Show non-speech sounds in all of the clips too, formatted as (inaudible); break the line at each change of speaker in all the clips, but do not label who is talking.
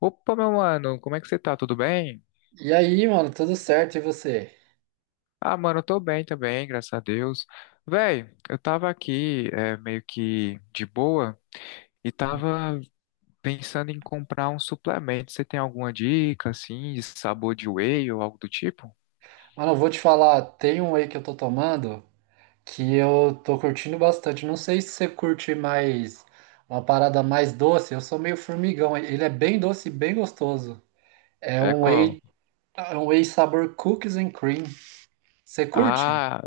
Opa, meu mano, como é que você tá? Tudo bem?
E aí, mano, tudo certo? E você?
Ah, mano, eu tô bem também, graças a Deus. Véi, eu tava aqui é, meio que de boa e tava pensando em comprar um suplemento. Você tem alguma dica, assim, de sabor de whey ou algo do tipo?
Mano, eu vou te falar, tem um whey que eu tô tomando que eu tô curtindo bastante. Não sei se você curte mais uma parada mais doce. Eu sou meio formigão. Ele é bem doce e bem gostoso. É
É
um
qual?
whey, é um whey sabor cookies and cream. Você curte?
Ah,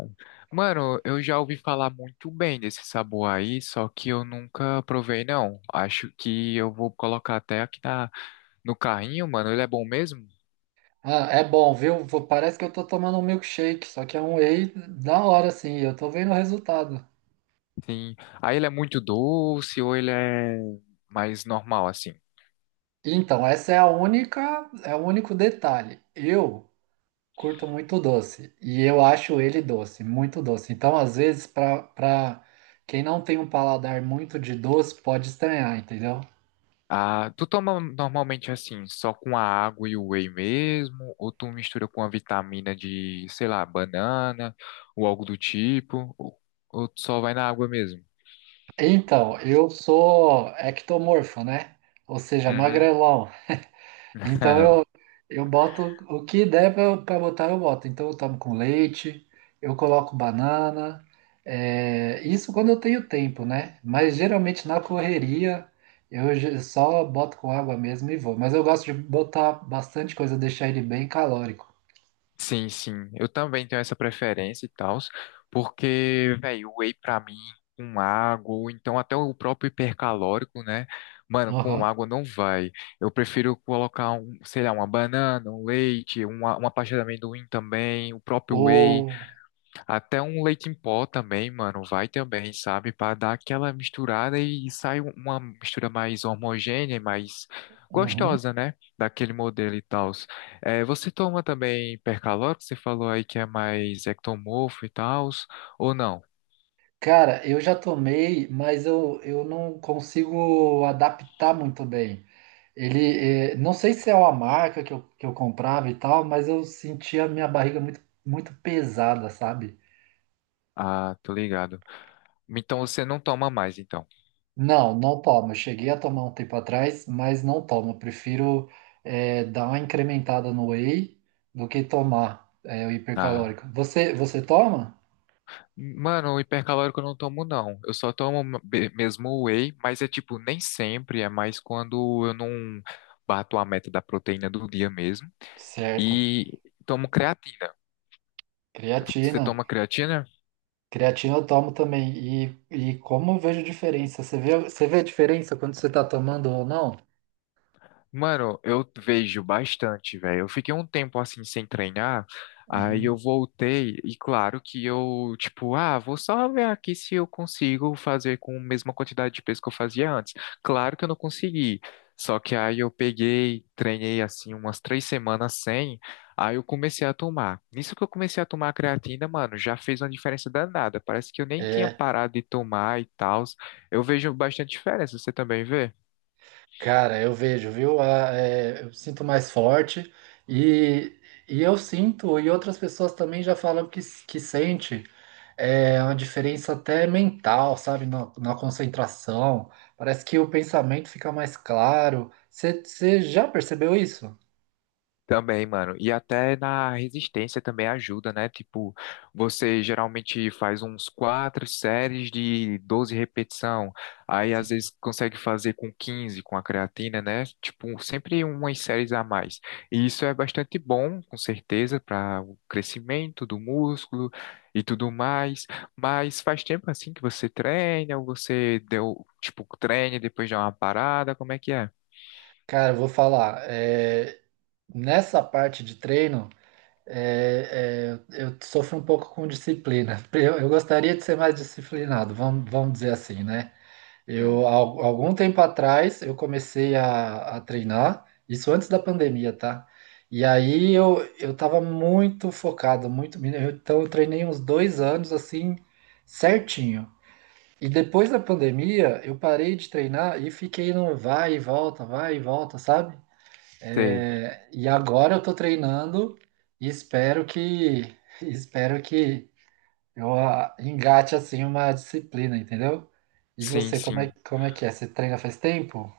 mano, eu já ouvi falar muito bem desse sabor aí, só que eu nunca provei, não. Acho que eu vou colocar até aqui no carrinho, mano. Ele é bom mesmo?
Ah, é bom, viu? Vou- Parece que eu tô tomando um milkshake, só que é um whey da hora, assim. Eu tô vendo o resultado.
Sim. Aí ele é muito doce ou ele é mais normal, assim?
Então, essa é a única, é o único detalhe. Eu curto muito doce e eu acho ele doce, muito doce. Então, às vezes, para quem não tem um paladar muito de doce, pode estranhar, entendeu?
Ah, tu toma normalmente assim, só com a água e o whey mesmo? Ou tu mistura com a vitamina de, sei lá, banana ou algo do tipo? Ou tu só vai na água mesmo?
Então, eu sou ectomorfo, né? Ou seja,
Uhum.
magrelão. Então eu,
(laughs)
eu boto o que der para botar, eu boto. Então eu tomo com leite, eu coloco banana. Isso quando eu tenho tempo, né? Mas geralmente na correria eu só boto com água mesmo e vou. Mas eu gosto de botar bastante coisa, deixar ele bem calórico.
Sim, sim. Eu também tenho essa preferência e tal, porque, velho, o whey pra mim, com água, ou então até o próprio hipercalórico, né? Mano, com
Aham.
água não vai. Eu prefiro colocar, um, sei lá, uma banana, um leite, uma pasta de amendoim também, o próprio whey.
Ou.
Até um leite em pó também, mano, vai também, sabe? Pra dar aquela misturada e sai uma mistura mais homogênea, e mais
Uhum.
gostosa, né? Daquele modelo e tal. É, você toma também percalórico? Você falou aí que é mais ectomorfo e tal, ou não?
Cara, eu já tomei, mas eu não consigo adaptar muito bem. Ele, não sei se é uma marca que eu comprava e tal, mas eu sentia a minha barriga muito, muito pesada, sabe?
Ah, tô ligado. Então você não toma mais, então.
Não, não tomo. Eu cheguei a tomar um tempo atrás, mas não tomo. Eu prefiro, dar uma incrementada no whey do que tomar, o
Ah.
hipercalórico. Você toma?
Mano, o hipercalórico eu não tomo, não. Eu só tomo be- mesmo o whey, mas é tipo, nem sempre, é mais quando eu não bato a meta da proteína do dia mesmo.
Certo.
E tomo creatina. Você
Creatina.
toma creatina?
Creatina eu tomo também. E como eu vejo diferença? Você vê a diferença quando você está tomando ou não?
Mano, eu vejo bastante, velho. Eu fiquei um tempo assim sem treinar, aí eu
Uhum.
voltei e claro que eu, tipo, ah, vou só ver aqui se eu consigo fazer com a mesma quantidade de peso que eu fazia antes. Claro que eu não consegui. Só que aí eu peguei, treinei assim umas três semanas sem, aí eu comecei a tomar. Nisso que eu comecei a tomar a creatina, mano, já fez uma diferença danada. Parece que eu nem tinha parado de tomar e tal. Eu vejo bastante diferença, você também vê?
Cara, eu vejo, viu? A- é, eu sinto mais forte e, e eu sinto, e outras pessoas também já falam que, s- que sente uma diferença até mental, sabe? Na, na concentração. Parece que o pensamento fica mais claro. Você já percebeu isso?
Também, mano. E até na resistência também ajuda, né? Tipo, você geralmente faz uns quatro séries de 12 repetição. Aí às
Sim.
vezes consegue fazer com 15 com a creatina, né? Tipo, sempre umas séries a mais. E isso é bastante bom, com certeza, para o crescimento do músculo e tudo mais. Mas faz tempo assim que você treina, ou você deu, tipo, treina e depois dá uma parada, como é que é?
Cara, eu vou falar. Nessa parte de treino, eu sofro um pouco com disciplina. (laughs) Eu gostaria de ser mais disciplinado, vamos dizer assim, né?
Hum,
Eu, algum tempo atrás, eu comecei a treinar, isso antes da pandemia, tá? E aí eu tava muito focado, muito. Então eu treinei uns dois anos assim, certinho. E depois da pandemia, eu parei de treinar e fiquei no vai e volta, sabe?
sei.
É, e agora eu tô treinando e espero que, (laughs) espero que eu ah, engate assim uma disciplina, entendeu? E
Sim,
você, como é,
sim.
como é que é? Você treina faz tempo?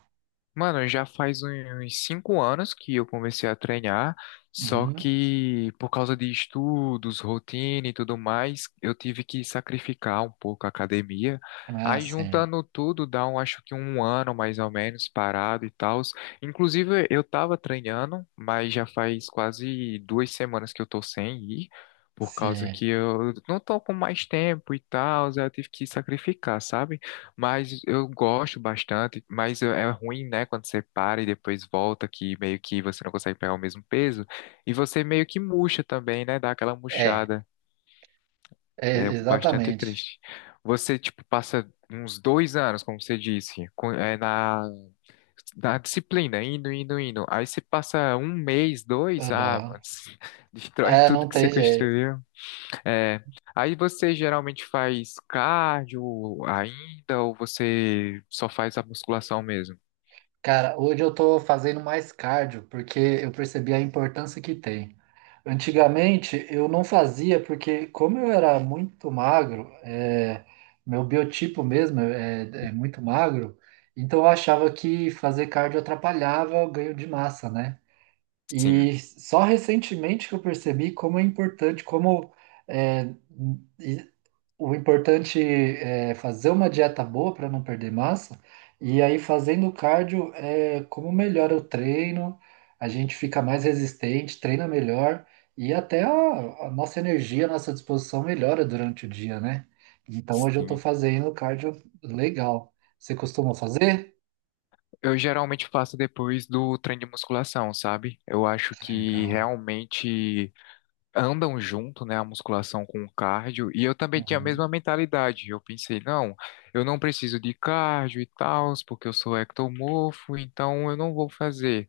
Mano, já faz uns 5 anos que eu comecei a treinar, só
Uhum.
que por causa de estudos, rotina e tudo mais, eu tive que sacrificar um pouco a academia.
Ah,
Aí
sim.
juntando tudo, dá um, acho que um ano mais ou menos parado e tal. Inclusive, eu tava treinando, mas já faz quase 2 semanas que eu tô sem ir, por causa
Sim.
que eu não tô com mais tempo e tal, aí eu tive que sacrificar, sabe? Mas eu gosto bastante, mas é ruim, né, quando você para e depois volta, que meio que você não consegue pegar o mesmo peso, e você meio que murcha também, né, dá aquela
É,
murchada,
é
é bastante
exatamente.
triste. Você, tipo, passa uns 2 anos, como você disse, na disciplina, indo, indo, indo, aí você passa um mês, dois, ah,
Aham.
mano, (laughs) destrói
É,
tudo
não
que você
tem jeito.
construiu. É, aí você geralmente faz cardio ainda ou você só faz a musculação mesmo?
Cara, hoje eu tô fazendo mais cardio porque eu percebi a importância que tem. Antigamente eu não fazia porque, como eu era muito magro, é, meu biotipo mesmo é muito magro, então eu achava que fazer cardio atrapalhava o ganho de massa, né?
Sim,
E só recentemente que eu percebi como é importante, é, o importante é fazer uma dieta boa para não perder massa, e aí fazendo cardio, como melhora o treino, a gente fica mais resistente, treina melhor, e até a nossa energia, a nossa disposição melhora durante o dia, né? Então hoje eu estou
sim.
fazendo cardio legal. Você costuma fazer?
Eu geralmente faço depois do treino de musculação, sabe? Eu acho que
Legal.
realmente andam junto, né, a musculação com o cardio. E eu também tinha a
Uhum.
mesma mentalidade. Eu pensei, não, eu não preciso de cardio e tal, porque eu sou ectomorfo, então eu não vou fazer.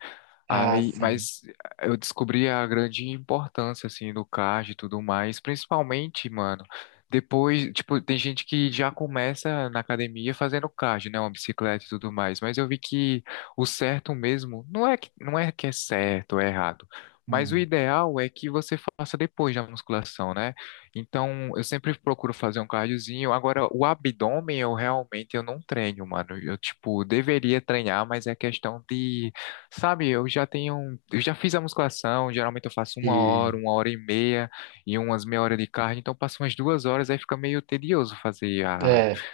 Ah,
Aí,
sim.
mas eu descobri a grande importância, assim, do card e tudo mais, principalmente, mano, depois, tipo, tem gente que já começa na academia fazendo card, né, uma bicicleta e tudo mais, mas eu vi que o certo mesmo, não é que é certo ou é errado, mas o
Hum.
ideal é que você faça depois da musculação, né? Então, eu sempre procuro fazer um cardiozinho, agora, o abdômen eu realmente eu não treino, mano, eu, tipo, deveria treinar, mas é questão de sabe, eu já tenho, um, eu já fiz a musculação, geralmente eu faço uma
E,
hora, 1 hora e meia e umas meia hora de cardio, então passo umas 2 horas, aí fica meio tedioso fazer
é,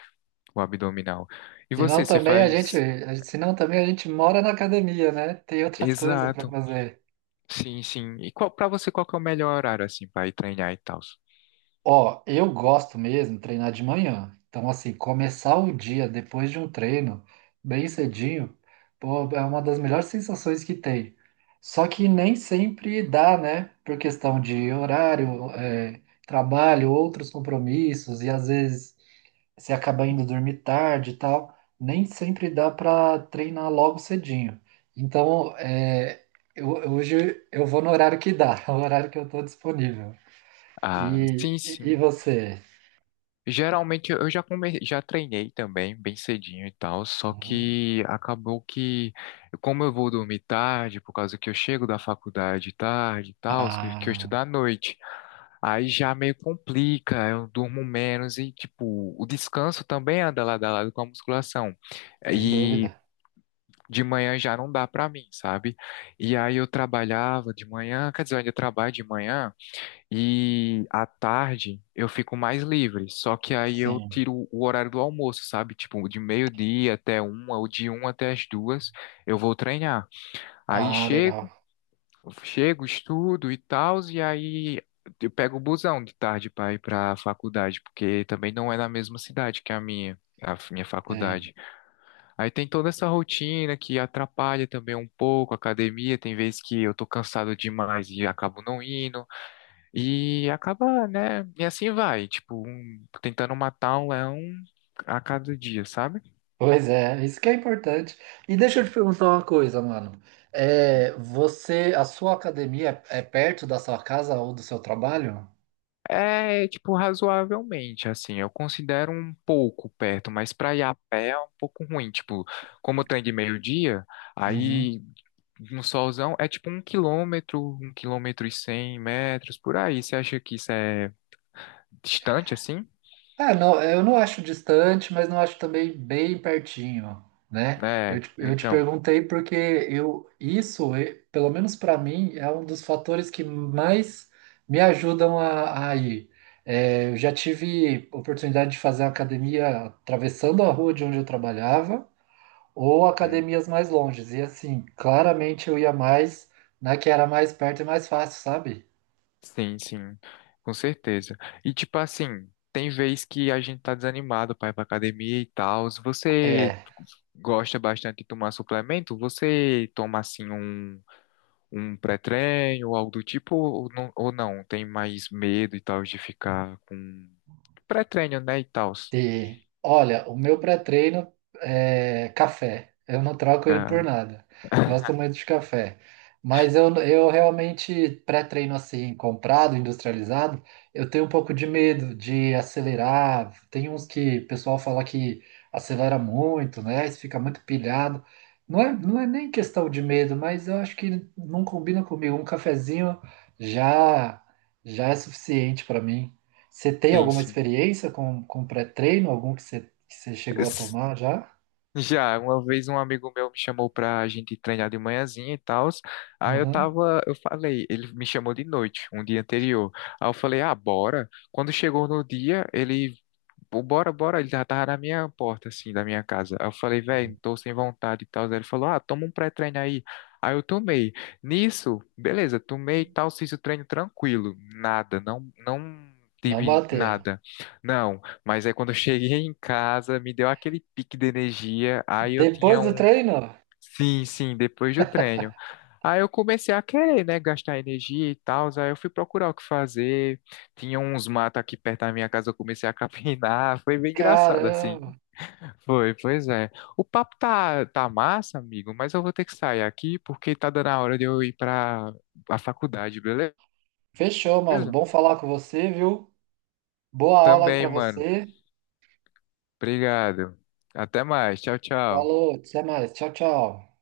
o abdominal. E
Senão
você, você
também a gente,
faz?
senão também a gente mora na academia, né? Tem outras coisas para
Exato,
fazer.
sim, sim. E qual, para você, qual que é o melhor horário, assim, para ir treinar e tal?
Ó, eu gosto mesmo de treinar de manhã. Então, assim, começar o dia depois de um treino, bem cedinho, pô, é uma das melhores sensações que tem. Só que nem sempre dá, né? Por questão de horário, trabalho, outros compromissos, e às vezes você acaba indo dormir tarde e tal. Nem sempre dá para treinar logo cedinho. Então, eu, hoje eu vou no horário que dá, (laughs) no horário que eu estou disponível.
Ah,
E,
sim,
e
sim.
você?
Geralmente eu já treinei também, bem cedinho e tal, só
Hum.
que acabou que, como eu vou dormir tarde, por causa que eu chego da faculdade tarde e tal, que eu
Ah,
estudo à noite, aí já meio complica, eu durmo menos e, tipo, o descanso também anda lado a lado com a musculação.
sem
E
dúvida.
de manhã já não dá pra mim, sabe? E aí eu trabalhava de manhã, quer dizer, eu ainda trabalho de manhã. E à tarde eu fico mais livre, só que aí eu
Sim.
tiro o horário do almoço, sabe? Tipo, de meio-dia até uma, ou de uma até as duas, eu vou treinar. Aí
Ah, legal.
chego, chego, estudo e tal, e aí eu pego o busão de tarde para ir para a faculdade, porque também não é na mesma cidade que a minha. A minha
É.
faculdade. Aí tem toda essa rotina que atrapalha também um pouco a academia. Tem vezes que eu tô cansado demais e acabo não indo. E acaba, né? E assim vai, tipo, um, tentando matar um leão a cada dia, sabe?
Pois é, isso que é importante. E deixa eu te perguntar uma coisa, mano.
Hum.
É, você, a sua academia é perto da sua casa ou do seu trabalho?
É, tipo, razoavelmente, assim, eu considero um pouco perto, mas pra ir a pé é um pouco ruim, tipo, como tem de meio-dia,
Uhum.
aí no solzão é tipo 1 quilômetro, 1 quilômetro e 100 metros, por aí, você acha que isso é distante, assim?
Ah, não, eu não acho distante, mas não acho também bem pertinho, né? Eu
É,
te, eu te
então...
perguntei porque eu, isso, pelo menos para mim, é um dos fatores que mais me ajudam a ir. Eu já tive oportunidade de fazer academia atravessando a rua de onde eu trabalhava, ou
hum.
academias mais longes. E assim, claramente eu ia mais na que era mais perto e mais fácil, sabe?
Sim, sim, com certeza. E tipo assim, tem vez que a gente tá desanimado para ir pra academia e tal. Se você
É.
gosta bastante de tomar suplemento, você toma assim um, um pré-treino ou algo do tipo, ou não, ou não? Tem mais medo e tal de ficar com pré-treino, né, e tal.
E, olha, o meu pré-treino é café. Eu não troco ele por
Ah,
nada. Gosto muito de café. Mas eu realmente, pré-treino assim, comprado, industrializado, eu tenho um pouco de medo de acelerar. Tem uns que o pessoal fala que acelera muito, né? Isso fica muito pilhado. Não é nem questão de medo, mas eu acho que não combina comigo. Um cafezinho já, já é suficiente para mim. Você tem
tem
alguma
(laughs)
experiência com pré-treino? Algum que você chegou a
sim.
tomar já?
Já, uma vez um amigo meu me chamou pra gente treinar de manhãzinha e tal. Aí eu
Uhum.
tava, eu falei, ele me chamou de noite, um dia anterior. Aí eu falei, ah, bora. Quando chegou no dia, ele pô, bora, bora. Ele já tava na minha porta, assim, da minha casa. Aí eu falei, velho, tô sem vontade e tal. Aí ele falou, ah, toma um pré-treino aí. Aí eu tomei. Nisso, beleza, tomei e tal, fiz o treino tranquilo. Nada, não
Não
tive
bateu.
nada. Não, mas aí quando eu (laughs) cheguei em casa, me deu aquele pique de energia. Aí eu
Depois
tinha
do
um,
treino?
sim, sim, depois do treino. Aí eu comecei a querer, né, gastar energia e tal. Aí eu fui procurar o que fazer. Tinha uns matos aqui perto da minha casa, eu comecei a capinar. (laughs) Foi bem engraçado, assim.
Caramba.
Foi, pois é. O papo tá, tá massa, amigo, mas eu vou ter que sair aqui porque tá dando a hora de eu ir pra a faculdade, beleza?
Fechou, mano. Bom falar com você, viu? Boa aula aí
Também,
pra
mano.
você.
Obrigado. Até mais. Tchau, tchau.
Falou, até mais. Tchau, tchau.